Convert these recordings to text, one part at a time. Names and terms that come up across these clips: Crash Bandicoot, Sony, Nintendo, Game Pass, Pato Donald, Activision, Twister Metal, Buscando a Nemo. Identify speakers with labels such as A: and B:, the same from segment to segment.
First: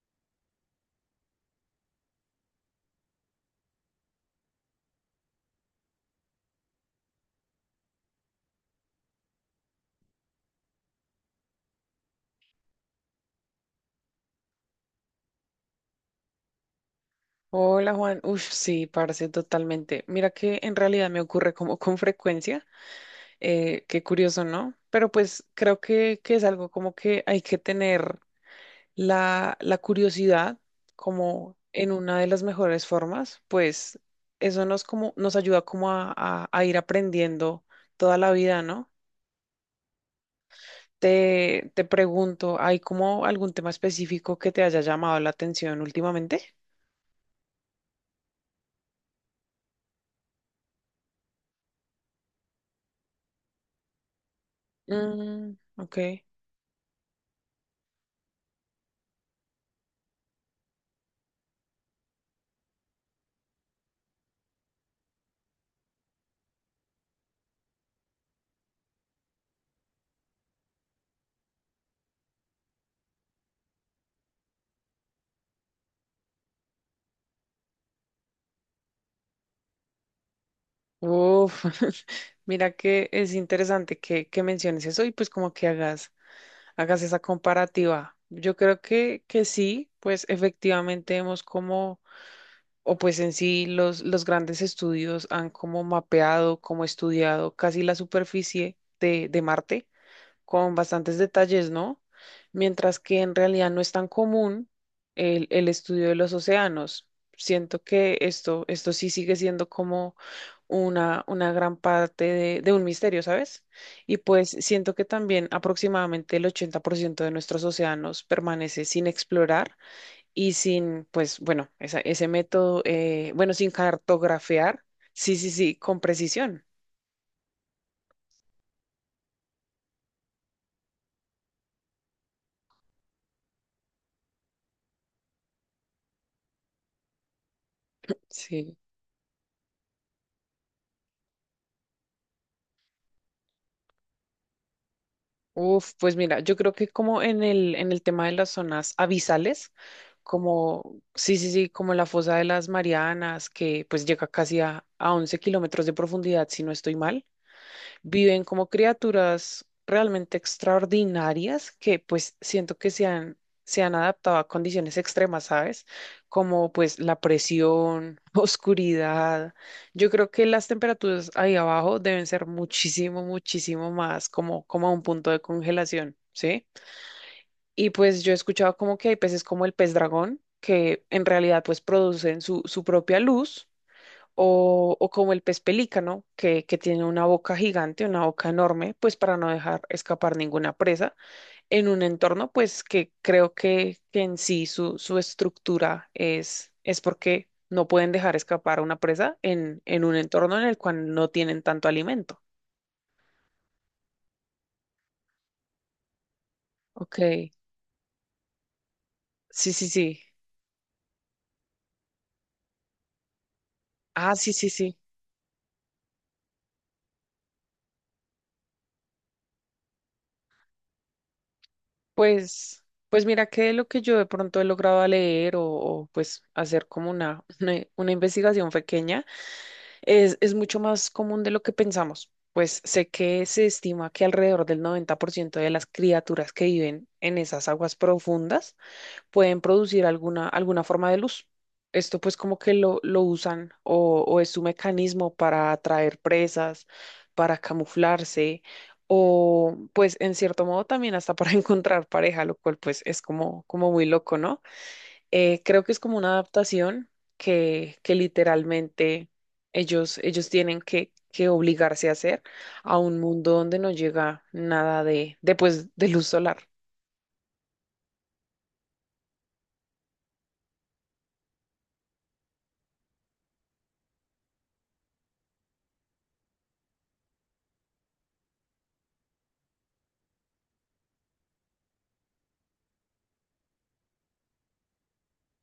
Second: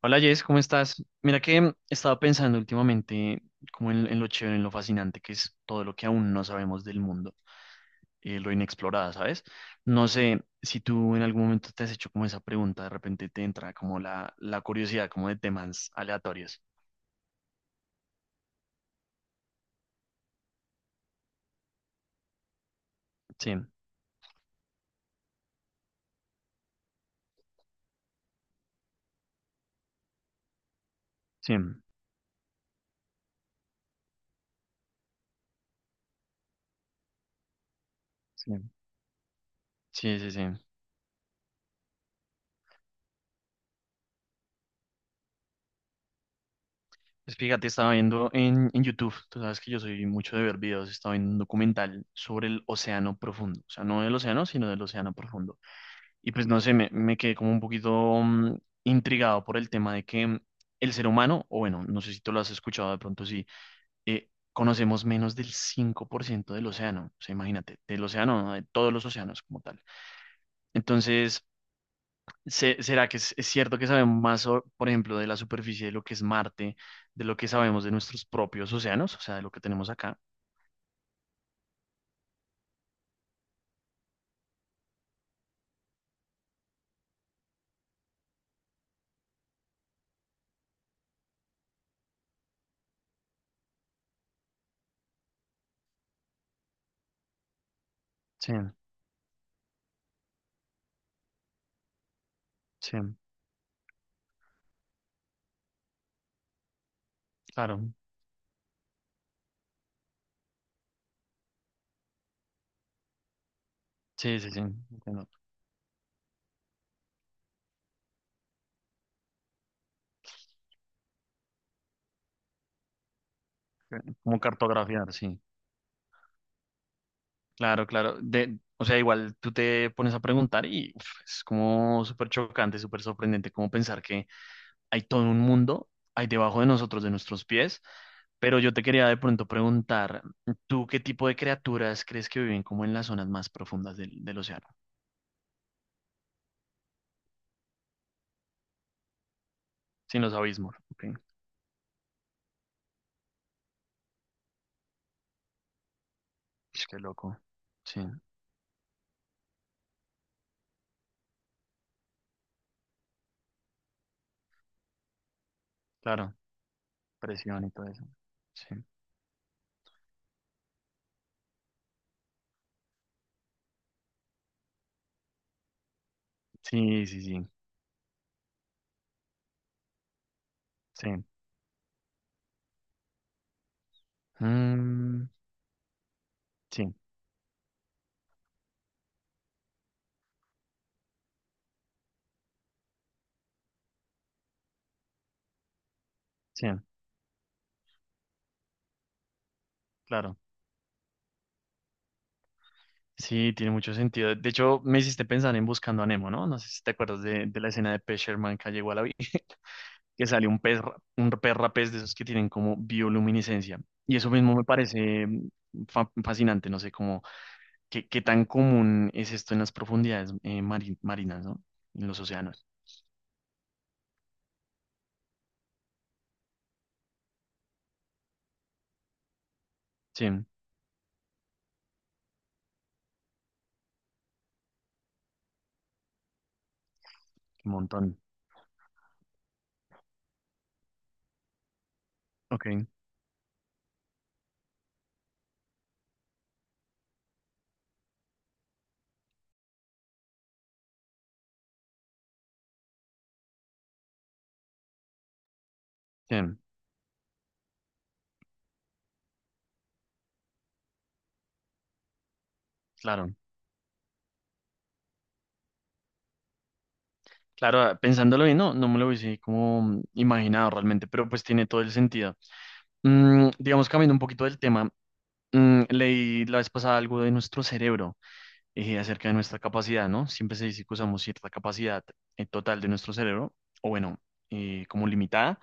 A: Hola Jess, ¿cómo estás? Mira que estaba pensando últimamente como en lo chévere, en lo fascinante que es todo lo que aún no sabemos del mundo, lo inexplorado, ¿sabes? No sé si tú en algún momento te has hecho como esa pregunta, de repente te entra como la curiosidad como de temas aleatorios.
B: Hola Juan, uff, sí, parce, totalmente. Mira que en realidad me ocurre como con frecuencia,
A: Sí,
B: qué curioso, ¿no? Pero pues creo que es algo como que hay que tener la curiosidad
A: sí,
B: como en una de las mejores formas, pues eso nos, como, nos ayuda como a ir aprendiendo toda la
A: sí,
B: vida, ¿no?
A: sí, sí, sí.
B: Te pregunto, ¿hay como algún tema específico que te haya llamado la atención últimamente?
A: Pues fíjate, estaba viendo en YouTube. Tú sabes que yo soy mucho de ver videos. Estaba viendo un documental sobre el océano profundo, o sea, no del océano, sino del océano
B: Mm,
A: profundo.
B: ok.
A: Y pues no sé, me quedé como un poquito mm, intrigado por el tema de que el ser humano, o bueno, no sé si tú lo has escuchado de pronto, sí, conocemos menos del 5% del océano, o sea, imagínate, del océano, ¿no? De todos los océanos como tal. Entonces, ¿será que es cierto que sabemos más, o por ejemplo, de la superficie de lo que es Marte, de lo que sabemos de nuestros propios océanos, o sea, de lo que tenemos acá?
B: Uf, mira que es interesante que menciones eso y pues como que hagas esa comparativa. Yo creo que sí, pues efectivamente hemos como... O pues en sí los grandes estudios han como mapeado, como estudiado casi la
A: Sí,
B: superficie de Marte con bastantes detalles, ¿no? Mientras
A: sí,
B: que en realidad no es tan común el estudio de los océanos. Siento
A: claro.
B: que esto sí sigue siendo como una gran parte de un misterio, ¿sabes? Y
A: Sí,
B: pues
A: sí, sí,
B: siento que
A: entiendo.
B: también aproximadamente el 80% de nuestros océanos permanece sin explorar y sin, pues bueno, ese método, bueno, sin
A: Como
B: cartografiar,
A: cartografiar,
B: sí,
A: sí.
B: sí, sí, con precisión,
A: Claro, claro. De, o sea, igual tú te pones a preguntar y uf, es como súper chocante, súper sorprendente como pensar que hay todo un mundo ahí debajo de nosotros, de nuestros pies. Pero yo
B: sí.
A: te quería de pronto preguntar, ¿tú qué tipo de criaturas crees que viven como en las zonas más profundas del océano?
B: Uf, pues mira, yo creo que como en en el tema de las zonas abisales,
A: Sin los abismos.
B: como,
A: Ok.
B: sí, sí, sí, como la fosa de las Marianas, que pues llega casi a 11 kilómetros de profundidad, si no
A: Ush,
B: estoy
A: qué
B: mal.
A: loco. Sí,
B: Viven como criaturas realmente extraordinarias que pues siento que se han adaptado a condiciones extremas, ¿sabes?
A: claro.
B: Como pues la
A: Presión y todo eso.
B: presión,
A: Sí,
B: oscuridad. Yo creo que las temperaturas ahí abajo deben ser muchísimo, muchísimo más como, como a un punto de congelación, ¿sí?
A: sí, sí, sí.
B: Y pues yo he escuchado como que hay peces como el pez dragón, que en
A: Sí.
B: realidad pues producen su propia luz o
A: Mm,
B: como el pez pelícano, que
A: sí,
B: tiene una boca gigante, una boca enorme, pues para no dejar escapar ninguna presa, en un entorno pues que creo que en sí su estructura
A: sí,
B: es porque no pueden dejar escapar a una presa en un
A: claro.
B: entorno en el cual no tienen tanto alimento.
A: Sí, tiene mucho sentido. De hecho, me hiciste pensar en Buscando a Nemo, ¿no? No sé si te
B: Ok,
A: acuerdas de la escena de Pez Sherman que llegó a la vida,
B: sí, sí, sí.
A: que sale un pez, un perra pez rapés de esos que tienen como bioluminiscencia. Y eso
B: Ah, sí,
A: mismo me
B: sí, sí.
A: parece fascinante, no sé cómo, qué, qué tan común es esto en las profundidades marinas, ¿no? En los océanos.
B: Pues, pues mira que lo que yo de pronto he logrado a leer o, pues hacer como una, una investigación pequeña.
A: Sí,
B: Es,
A: un
B: es mucho más común de lo que pensamos, pues sé que se estima que alrededor del 90% de las criaturas que viven en esas aguas
A: montón.
B: profundas pueden producir alguna, alguna forma de luz. Esto pues como
A: Ok,
B: que lo usan o es su mecanismo para atraer presas, para camuflarse o pues en cierto modo también hasta para encontrar pareja, lo cual pues es como, como muy loco, ¿no? Creo que es como una
A: sí,
B: adaptación que literalmente ellos tienen que obligarse a hacer a un
A: claro.
B: mundo donde no llega nada pues, de luz solar.
A: Claro, pensándolo bien, no, no me lo hubiese como imaginado realmente, pero pues tiene todo el sentido. Digamos, cambiando un poquito del tema, leí la vez pasada algo de nuestro cerebro y acerca de nuestra capacidad, ¿no? Siempre se dice que usamos cierta capacidad en total de nuestro cerebro, o bueno, como limitada,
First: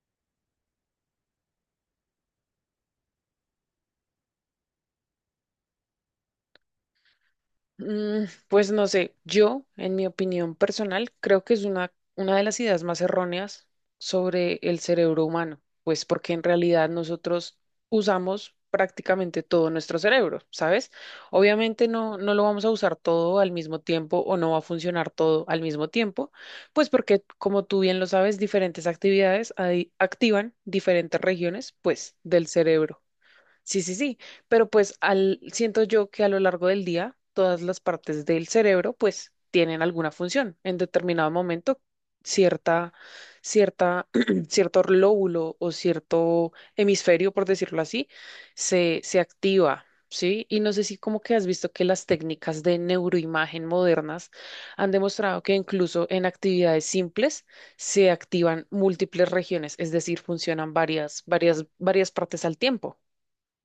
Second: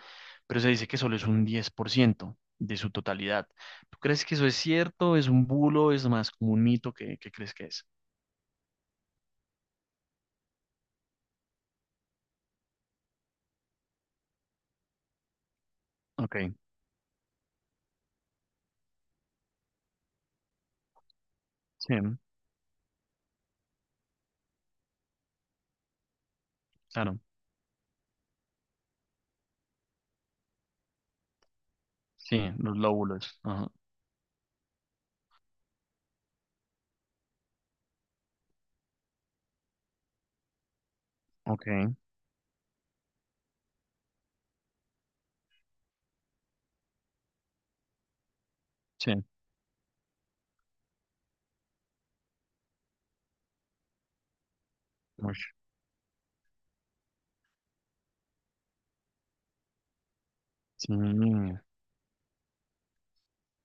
A: pero se dice que solo es un 10% de su totalidad. ¿Tú crees que eso es cierto? ¿Es un bulo? ¿Es más como un mito? ¿Qué, qué crees que es?
B: Mm, pues no sé, yo, en mi opinión personal, creo que es una de las ideas más erróneas sobre el cerebro humano, pues porque
A: Ok,
B: en realidad nosotros usamos prácticamente todo nuestro cerebro, ¿sabes? Obviamente
A: sí,
B: no, no lo vamos a usar todo al mismo tiempo o no va a funcionar todo al mismo tiempo, pues
A: claro.
B: porque, como tú bien lo sabes, diferentes actividades ahí activan diferentes regiones, pues,
A: Sí,
B: del
A: los
B: cerebro.
A: lóbulos. Ajá.
B: Sí, sí, sí, pero pues siento yo que a lo largo del día todas las partes del cerebro pues tienen alguna función. En determinado
A: Ok,
B: momento cierta, cierta, cierto lóbulo o cierto hemisferio, por decirlo así, se
A: sí.
B: activa, ¿sí? Y no sé si como que has visto que las técnicas de neuroimagen modernas han demostrado
A: Ush,
B: que incluso en actividades simples se activan múltiples regiones, es decir, funcionan
A: sí,
B: varias partes al tiempo.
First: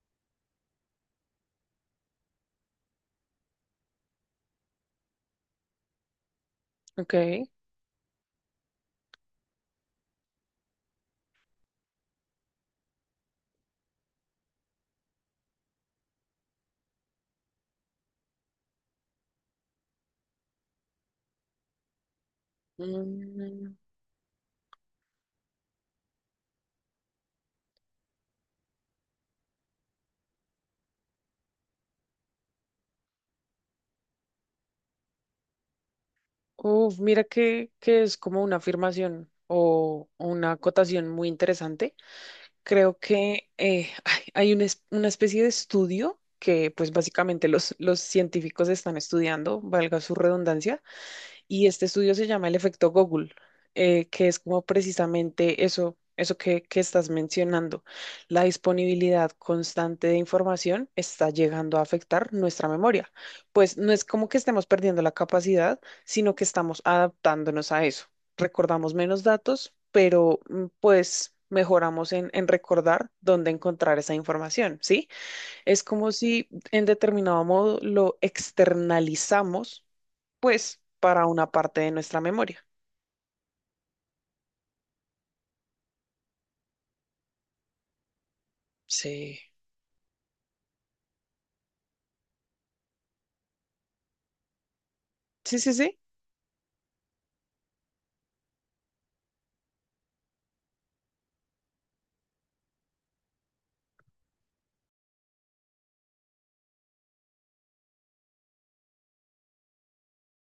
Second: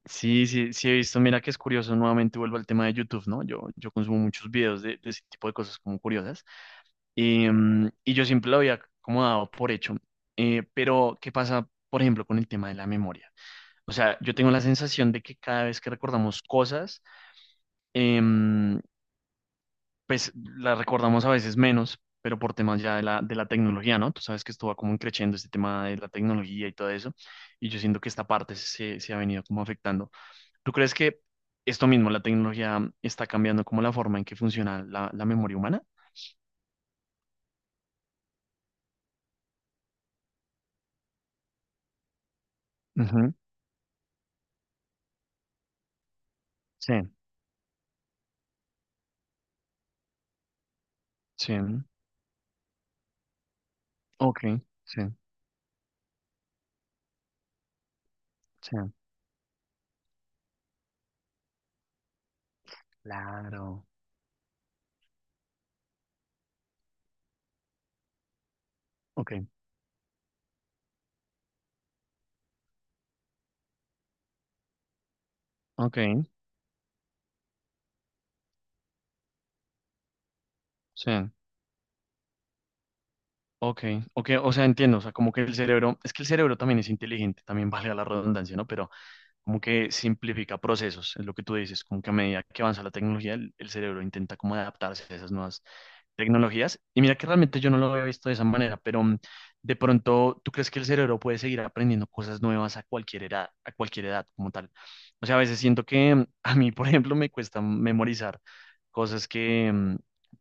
A: sí, sí, sí he visto. Mira que es curioso, nuevamente vuelvo al tema de YouTube, ¿no? Yo consumo muchos videos de ese tipo de cosas como curiosas
B: Ok.
A: y, mm, y yo siempre lo había como dado por hecho. Pero, ¿qué pasa, por ejemplo, con el tema de la memoria? O sea, yo tengo la sensación de que cada vez que recordamos cosas, em, pues la recordamos a veces menos, pero por temas ya de la
B: Mm,
A: tecnología, ¿no? Tú sabes que esto va como creciendo este tema de la tecnología y todo eso, y yo siento que esta parte se ha venido como afectando. ¿Tú crees que esto mismo, la tecnología, está cambiando como la forma en que funciona la memoria humana?
B: uf, mira que es como una afirmación o una acotación muy interesante. Creo
A: Ujú,
B: que ay, hay una, una especie de estudio que pues
A: sí,
B: básicamente los científicos están estudiando, valga su redundancia.
A: sí,
B: Y este estudio se llama el efecto Google, que es
A: ok,
B: como
A: sí,
B: precisamente eso, eso que estás mencionando. La
A: sí,
B: disponibilidad constante de información está llegando a afectar nuestra memoria. Pues
A: claro,
B: no es como que estemos perdiendo la capacidad, sino que estamos adaptándonos a eso. Recordamos menos
A: ok,
B: datos, pero pues mejoramos en recordar dónde encontrar esa información, ¿sí? Es
A: ok,
B: como si en determinado modo lo externalizamos pues
A: sí,
B: para una parte de nuestra memoria.
A: ok, ok, o sea, entiendo. O sea, como que el cerebro, es que el cerebro también es inteligente, también vale la redundancia, ¿no? Pero
B: Sí,
A: como que simplifica procesos, es lo que tú dices, como que a medida que avanza la tecnología, el cerebro intenta como adaptarse a esas
B: sí,
A: nuevas
B: sí, sí.
A: tecnologías. Y mira que realmente yo no lo había visto de esa manera, pero de pronto, ¿tú crees que el cerebro puede seguir aprendiendo cosas nuevas a cualquier edad como tal? O sea, a veces siento que a mí, por ejemplo, me cuesta memorizar cosas que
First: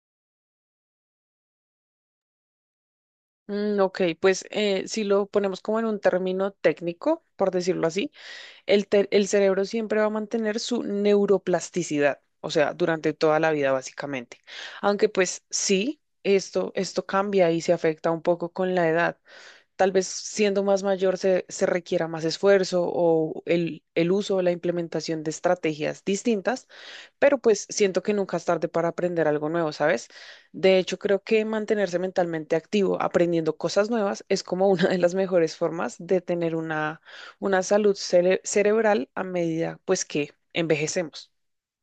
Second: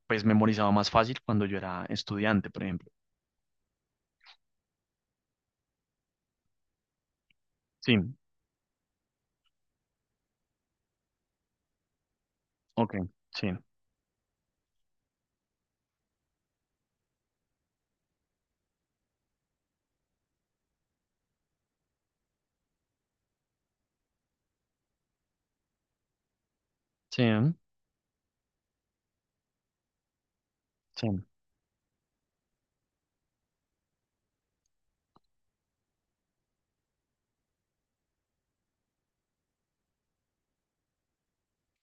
A: pues memorizaba más fácil cuando yo era estudiante, por ejemplo.
B: Mm, ok, pues si lo ponemos como en un término técnico, por decirlo
A: Sí,
B: así, el cerebro siempre va a mantener su neuroplasticidad, o sea,
A: ok,
B: durante toda la
A: sí,
B: vida básicamente. Aunque pues sí, esto cambia y se afecta un poco con la edad. Tal vez siendo más mayor se requiera más esfuerzo o el uso o la implementación de estrategias distintas,
A: sí,
B: pero
A: ¿eh?
B: pues siento que nunca es tarde para aprender algo nuevo, ¿sabes? De hecho,
A: Sí.
B: creo que mantenerse mentalmente activo, aprendiendo cosas nuevas, es como una de las mejores formas de tener una salud cerebral a medida, pues, que envejecemos.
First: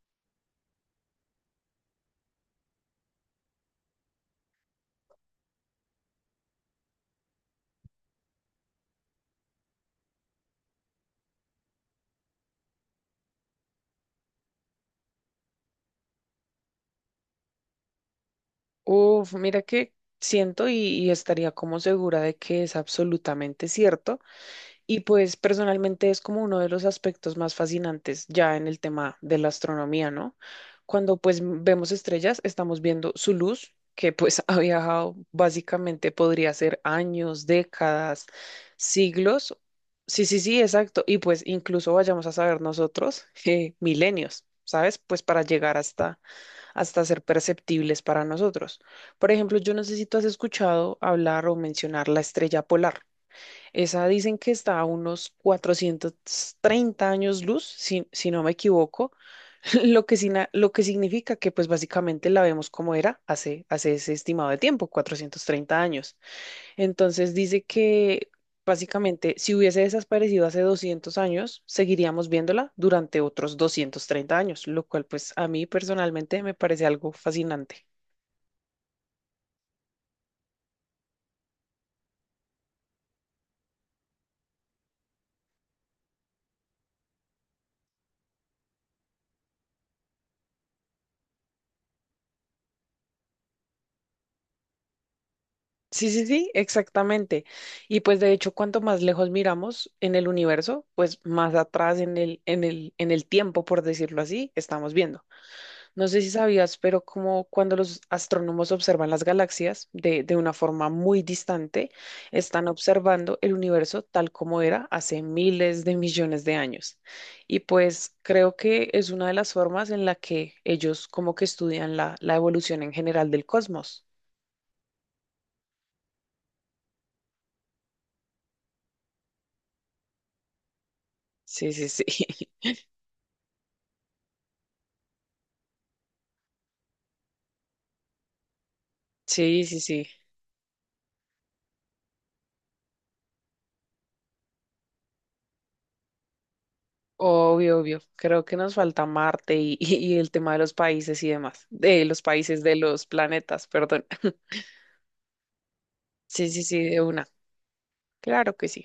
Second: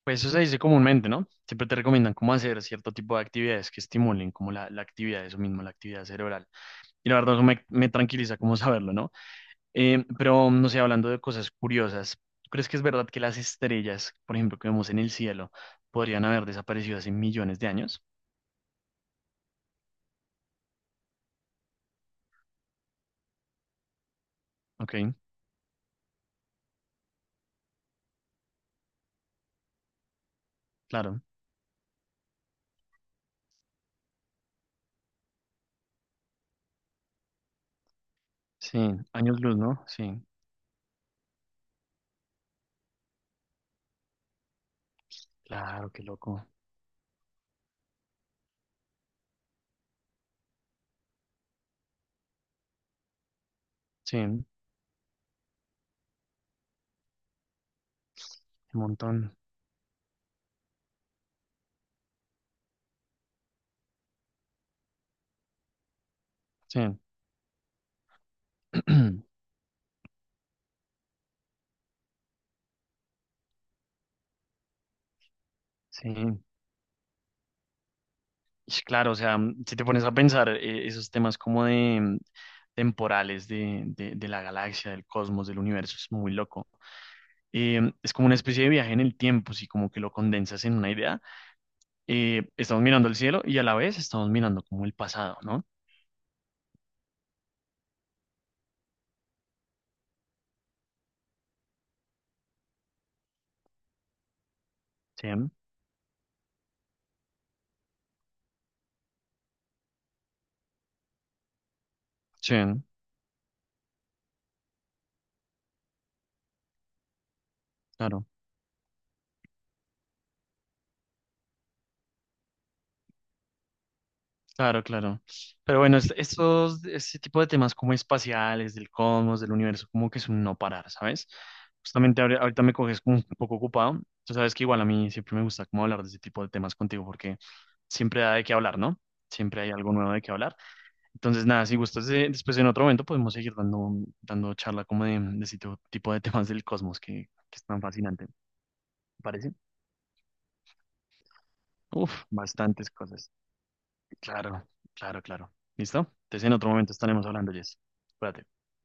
A: Pues eso se dice comúnmente, ¿no? Siempre te recomiendan cómo hacer cierto tipo de actividades que estimulen como la actividad, eso mismo, la actividad cerebral. Y la verdad, eso me, me tranquiliza como saberlo, ¿no? Pero, no sé, hablando de cosas curiosas, ¿tú crees que es verdad que las estrellas, por ejemplo, que vemos en el cielo, podrían haber desaparecido hace millones de años?
B: Uf, mira que siento y estaría como segura de que es absolutamente cierto.
A: Ok,
B: Y pues personalmente es como uno de los aspectos más fascinantes ya en el tema de la astronomía, ¿no? Cuando
A: claro.
B: pues vemos estrellas, estamos viendo su luz, que pues ha viajado básicamente, podría ser años, décadas,
A: Sí, años
B: siglos.
A: luz, ¿no? Sí,
B: Sí, sí, sí, exacto. Y pues incluso vayamos a saber nosotros, milenios, ¿sabes? Pues para llegar
A: claro, qué
B: hasta,
A: loco.
B: hasta ser perceptibles para nosotros. Por ejemplo, yo no sé si tú has escuchado hablar o mencionar la estrella polar. Esa
A: Sí,
B: dicen
A: un
B: que está a unos 430 años luz, si no me equivoco,
A: montón.
B: lo que, lo que significa que pues básicamente la vemos como era hace, hace ese estimado de tiempo, 430 años.
A: Sí,
B: Entonces dice que básicamente si hubiese desaparecido hace 200 años, seguiríamos viéndola durante otros 230 años, lo cual pues a mí
A: sí.
B: personalmente me parece algo fascinante.
A: Ish, claro, o sea, si te pones a pensar esos temas como de temporales de, de la galaxia, del cosmos, del universo, es muy loco. Es como una especie de viaje en el tiempo, si como que lo condensas en una idea. Estamos mirando el cielo y a la vez estamos mirando como el pasado, ¿no?
B: Sí, sí, sí, exactamente. Y pues de hecho, cuanto más lejos miramos en el universo, pues más atrás en en el tiempo, por decirlo así, estamos viendo.
A: Sí, mm,
B: No sé si sabías, pero como cuando los astrónomos observan las galaxias de una forma muy distante,
A: sí,
B: están observando el universo tal como era hace miles de millones de años. Y pues
A: claro.
B: creo que es una de las formas en la que ellos como que estudian la, la evolución en general del cosmos.
A: Claro, claro. Pero bueno, estos, este tipo de temas como espaciales, del cosmos, del universo, como que es un no parar, ¿sabes?
B: Sí, sí, sí.
A: Justamente ahorita me coges como un poco ocupado. Tú sabes que igual a mí siempre me gusta como hablar de ese tipo de temas contigo porque siempre da de qué hablar, ¿no? Siempre
B: Sí,
A: hay
B: sí,
A: algo
B: sí.
A: nuevo de qué hablar. Entonces, nada, si gustas, después en otro momento podemos seguir dando charla como de ese tipo de temas del cosmos que es
B: Obvio,
A: tan
B: obvio.
A: fascinante, ¿te
B: Creo que nos falta
A: parece?
B: Marte y el tema de los países y demás. De los
A: Uf,
B: países, de
A: bastantes
B: los
A: cosas.
B: planetas, perdón.
A: Claro, claro, claro. ¿Listo? Entonces
B: Sí,
A: en
B: sí,
A: otro
B: sí,
A: momento
B: de
A: estaremos
B: una.
A: hablando, Jess. Cuídate.
B: Claro que sí.